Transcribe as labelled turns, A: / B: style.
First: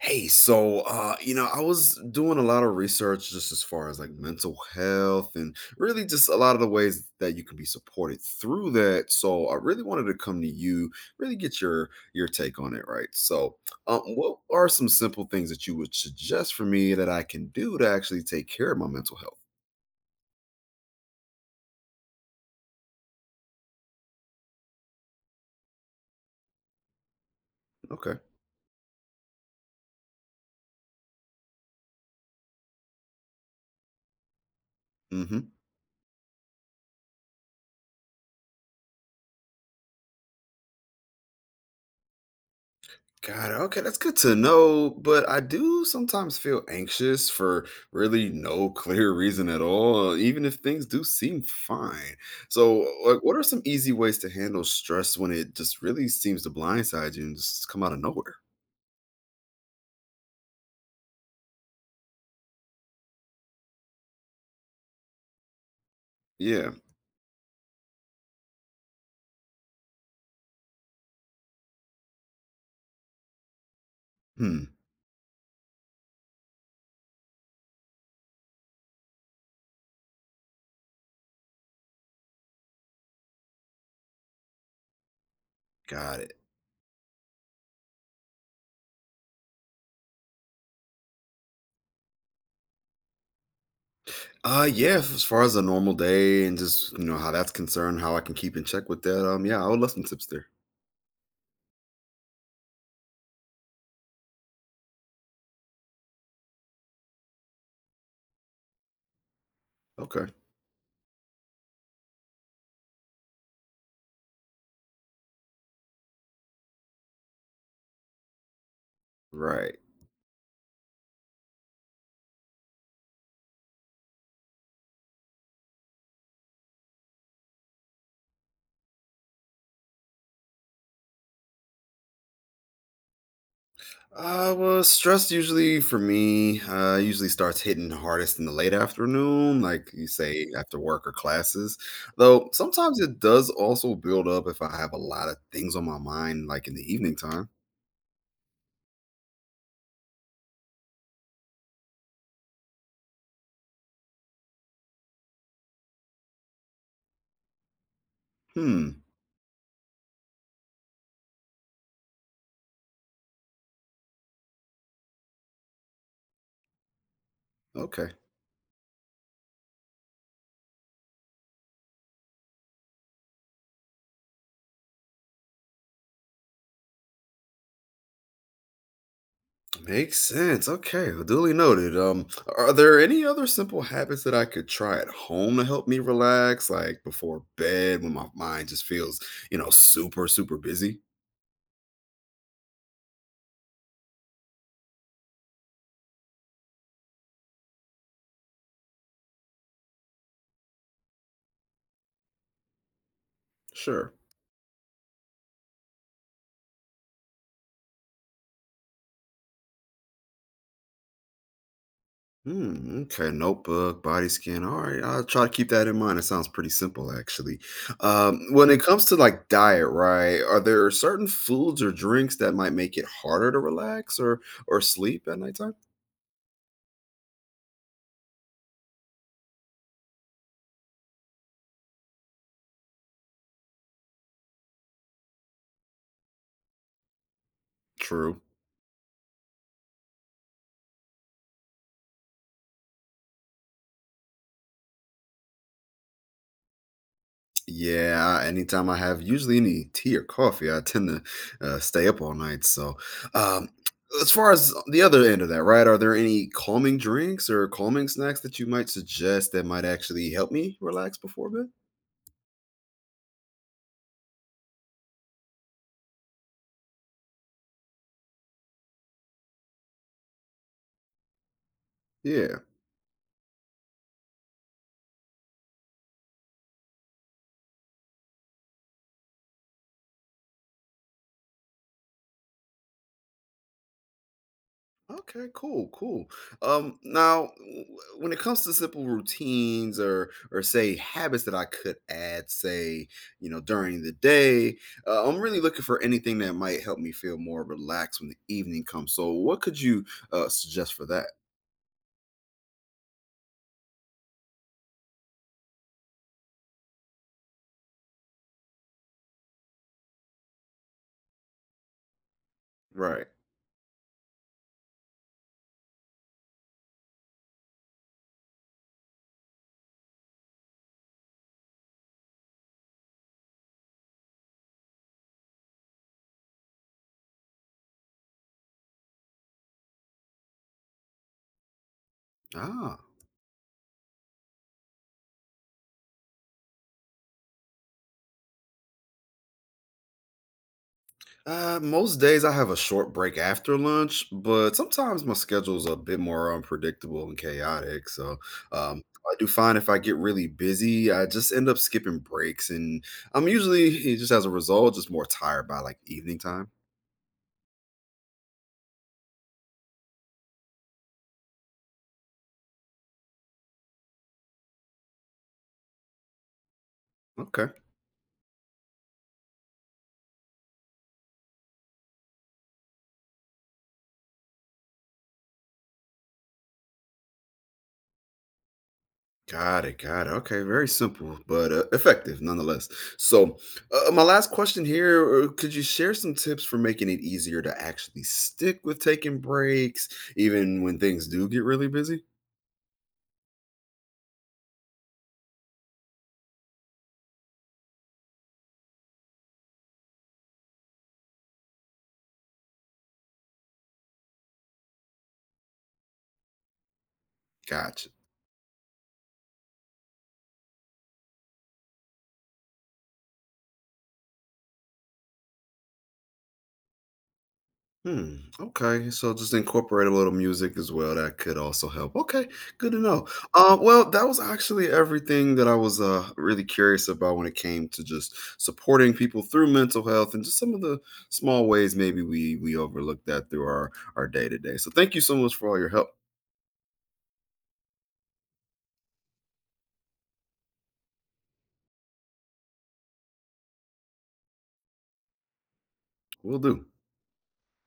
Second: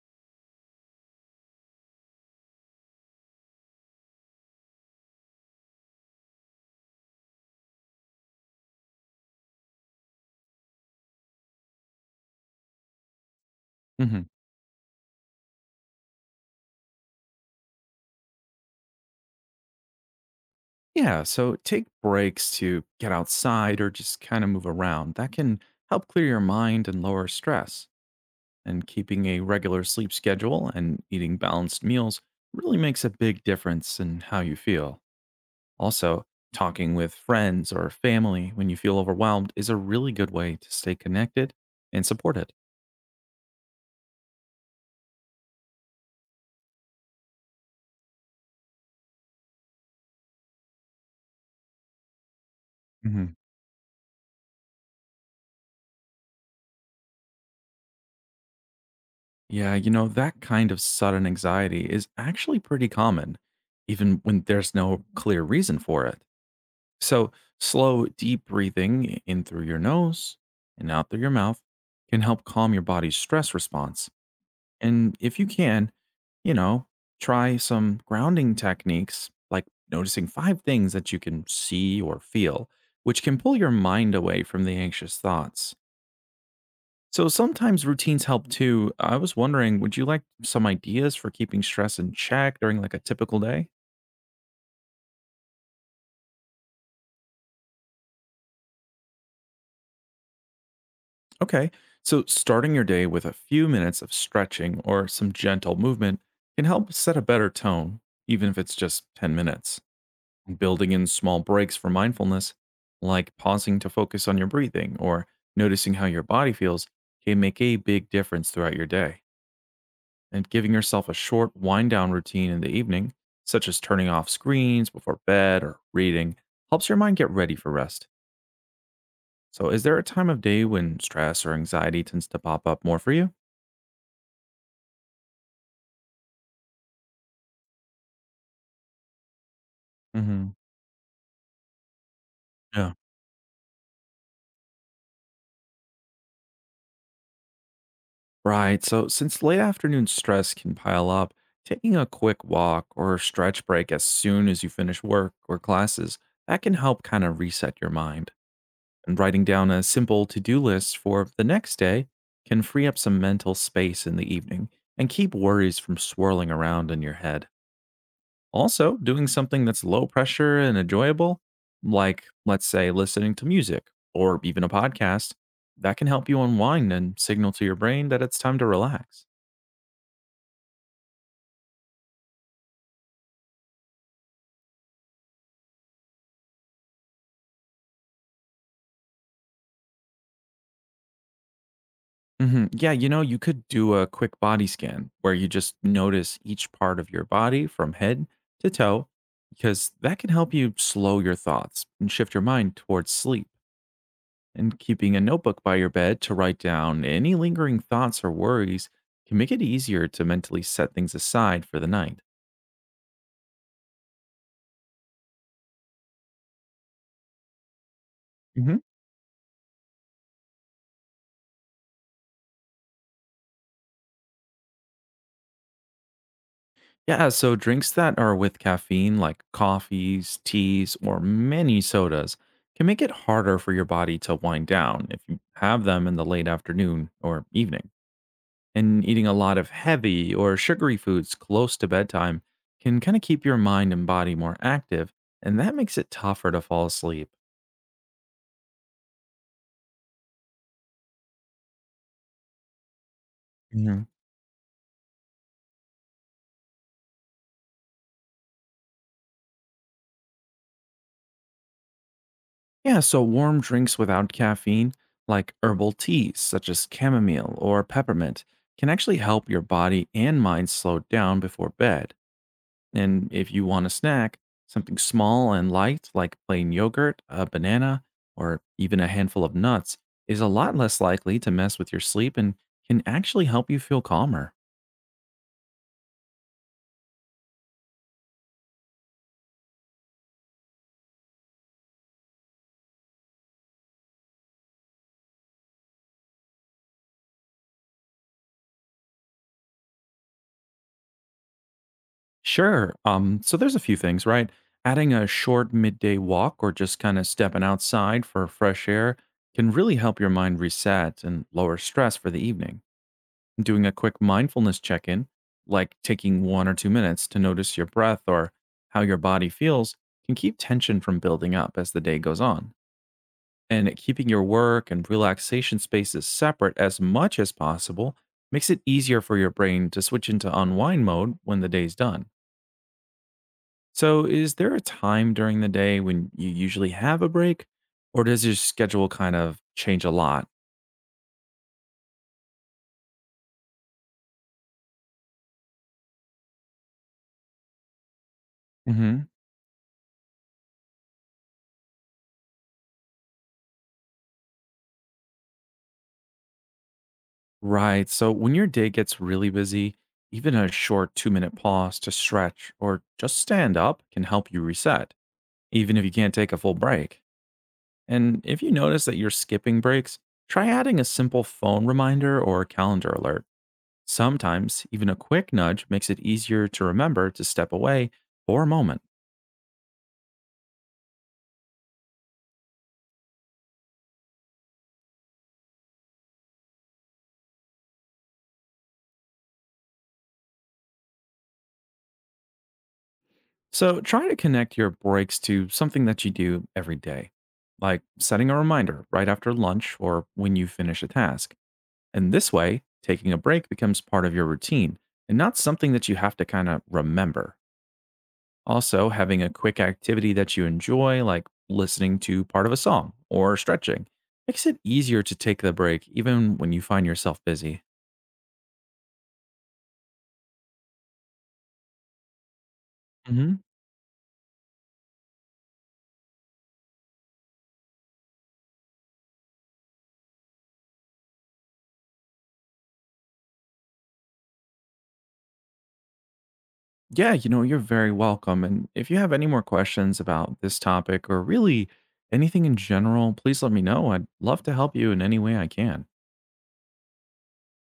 A: Hey, I was doing a lot of research just as far as like mental health and really just a lot of the ways that you can be supported through that. So I really wanted to come to you, really get your take on it, right?
B: hmm
A: What are some simple things that you would suggest for me that I can do to actually take care of my mental health?
B: Yeah. So take breaks to get outside or just kind of move around. That can help clear your mind and lower stress.
A: Okay.
B: And keeping a regular sleep schedule and eating balanced meals really makes a big difference in how you feel.
A: Mm-hmm.
B: Also, talking with friends or family when you feel overwhelmed is a really good way to stay connected and supported.
A: Got it. Okay, that's good to know. But I do sometimes feel anxious for really no clear reason at all, even if things do seem fine. So, like,
B: hmm
A: what are some easy ways to handle stress when it just really seems to blindside you and just come out of nowhere?
B: Yeah, that kind of sudden anxiety is actually pretty common, even when there's no clear reason for it.
A: Yeah.
B: So, slow, deep breathing in through your nose and out through your mouth can help calm your body's stress response.
A: Hmm.
B: And if you can, you know, try some grounding techniques like noticing five things that you can see or feel, which can pull your mind away from the anxious thoughts.
A: Got it.
B: So, sometimes routines help too. I was wondering, would you like some ideas for keeping stress in check during like a typical day?
A: Yeah. As far as a normal day and just you know how that's concerned, how I can keep in check with that. Yeah, I would love some tips there.
B: Okay. So, starting your day with a few minutes of stretching or some gentle movement can help set a better tone, even if it's just 10 minutes.
A: Okay.
B: Building in small breaks for mindfulness, like pausing to focus on your breathing or noticing how your body feels, can make a big difference throughout your day.
A: Right.
B: And giving yourself a short wind down routine in the evening, such as turning off screens before bed or reading, helps your mind get ready for rest. So, is there a time of day when stress or anxiety tends to pop up more for you?
A: Well, stress usually for me usually starts hitting hardest in the late afternoon, like you say
B: Mhm.
A: after work or classes. Though
B: Yeah.
A: sometimes it does also build up if I have a lot of things on my mind, like in the evening time.
B: Right. So, since late afternoon stress can pile up, taking a quick walk or stretch break as soon as you finish work or classes, that can help kind of reset your mind.
A: Hmm.
B: And writing down a simple to do list for the next day can free up some mental space in the evening and keep worries from swirling around in your head.
A: Okay,
B: Also, doing something that's low pressure and enjoyable, like let's say listening to music or even a podcast, that can help you unwind and signal to your brain that it's time to relax.
A: makes sense. Okay, well, duly noted. Are there any other simple habits that I could try at home to help me relax, like before bed when my mind just feels super super busy?
B: Mhm. Yeah, you could do a quick body scan where you just notice each part of your body from head to toe, because that can help you slow your thoughts and shift your mind towards sleep.
A: Sure.
B: And keeping a notebook by your bed to write down any lingering thoughts or worries can make it easier to mentally set things aside for the night.
A: Hmm. Okay, notebook, body scan. All right, I'll try to keep that in mind. It sounds pretty simple, actually. When
B: hmm
A: it comes to like diet, right? Are there certain foods or drinks that might make it harder to relax or sleep at nighttime?
B: Yeah, so drinks that are with caffeine, like coffees, teas, or many sodas, can make it harder for your body to wind down if you have them in the late afternoon or evening.
A: True.
B: And eating a lot of heavy or sugary foods close to bedtime can kind of keep your mind and body more active, and that makes it tougher to fall asleep.
A: Yeah, anytime I have usually any tea or coffee, I tend to stay up all night. So, um, as far as the other end of that, right? Are there any calming drinks or calming snacks that you might suggest that might actually help me relax before bed?
B: Yeah, so warm drinks without caffeine, like herbal teas such as chamomile or peppermint, can actually help your body and mind slow down before bed.
A: Yeah.
B: And if you want a snack, something small and light like plain yogurt, a banana, or even a handful of nuts is a lot less likely to mess with your sleep and can actually help you feel calmer.
A: Okay, cool, cool. Um, now, w- when it comes to simple routines or say habits that I could add, say you know during the day, I'm really looking for anything that might help me feel more relaxed when the evening comes. So, what could you suggest for that?
B: Sure. So there's a few things, right? Adding a short midday walk or just kind of stepping outside for fresh air can really help your mind reset and lower stress for the evening.
A: Right.
B: Doing a quick mindfulness check in, like taking 1 or 2 minutes to notice your breath or how your body feels, can keep tension from building up as the day goes on. And keeping your work and relaxation spaces separate as much as possible makes it easier for your brain to switch into unwind mode when the day's done.
A: Ah.
B: So, is there a time during the day when you usually have a break, or does your schedule kind of change a lot?
A: Most days I have a short break after lunch, but sometimes my schedule's a bit more unpredictable and chaotic. So,
B: hmm
A: I do find if I get really busy, I just end up skipping breaks, and I'm usually just as a result just more tired by like evening time.
B: Right. So, when your day gets really busy, even a short 2 minute pause to stretch or just stand up can help you reset, even if you can't take a full break.
A: Okay.
B: And if you notice that you're skipping breaks, try adding a simple phone reminder or calendar alert. Sometimes, even a quick nudge makes it easier to remember to step away for a moment.
A: Got it. Got it. Okay. Very simple, but effective nonetheless. So, my last question here could you share some tips for making it easier to actually stick with taking breaks, even when things do get really busy?
B: So try to connect your breaks to something that you do every day, like setting a reminder right after lunch or when you finish a task. And this way, taking a break becomes part of your routine and not something that you have to kind of remember.
A: Gotcha.
B: Also, having a quick activity that you enjoy, like listening to part of a song or stretching, makes it easier to take the break even when you find yourself busy.
A: Hmm. Okay. So just incorporate a little music as well. That could also help. Okay. Good to know. Well, that was actually everything that I was really curious about when it came to just supporting people through mental health and just some of the small ways maybe we overlook that through our day to day. So thank you so much for all your help.
B: Yeah, you're very welcome. And if you have any more questions about this topic or really anything in general, please let me know. I'd love to help you in any way I can.
A: We'll do.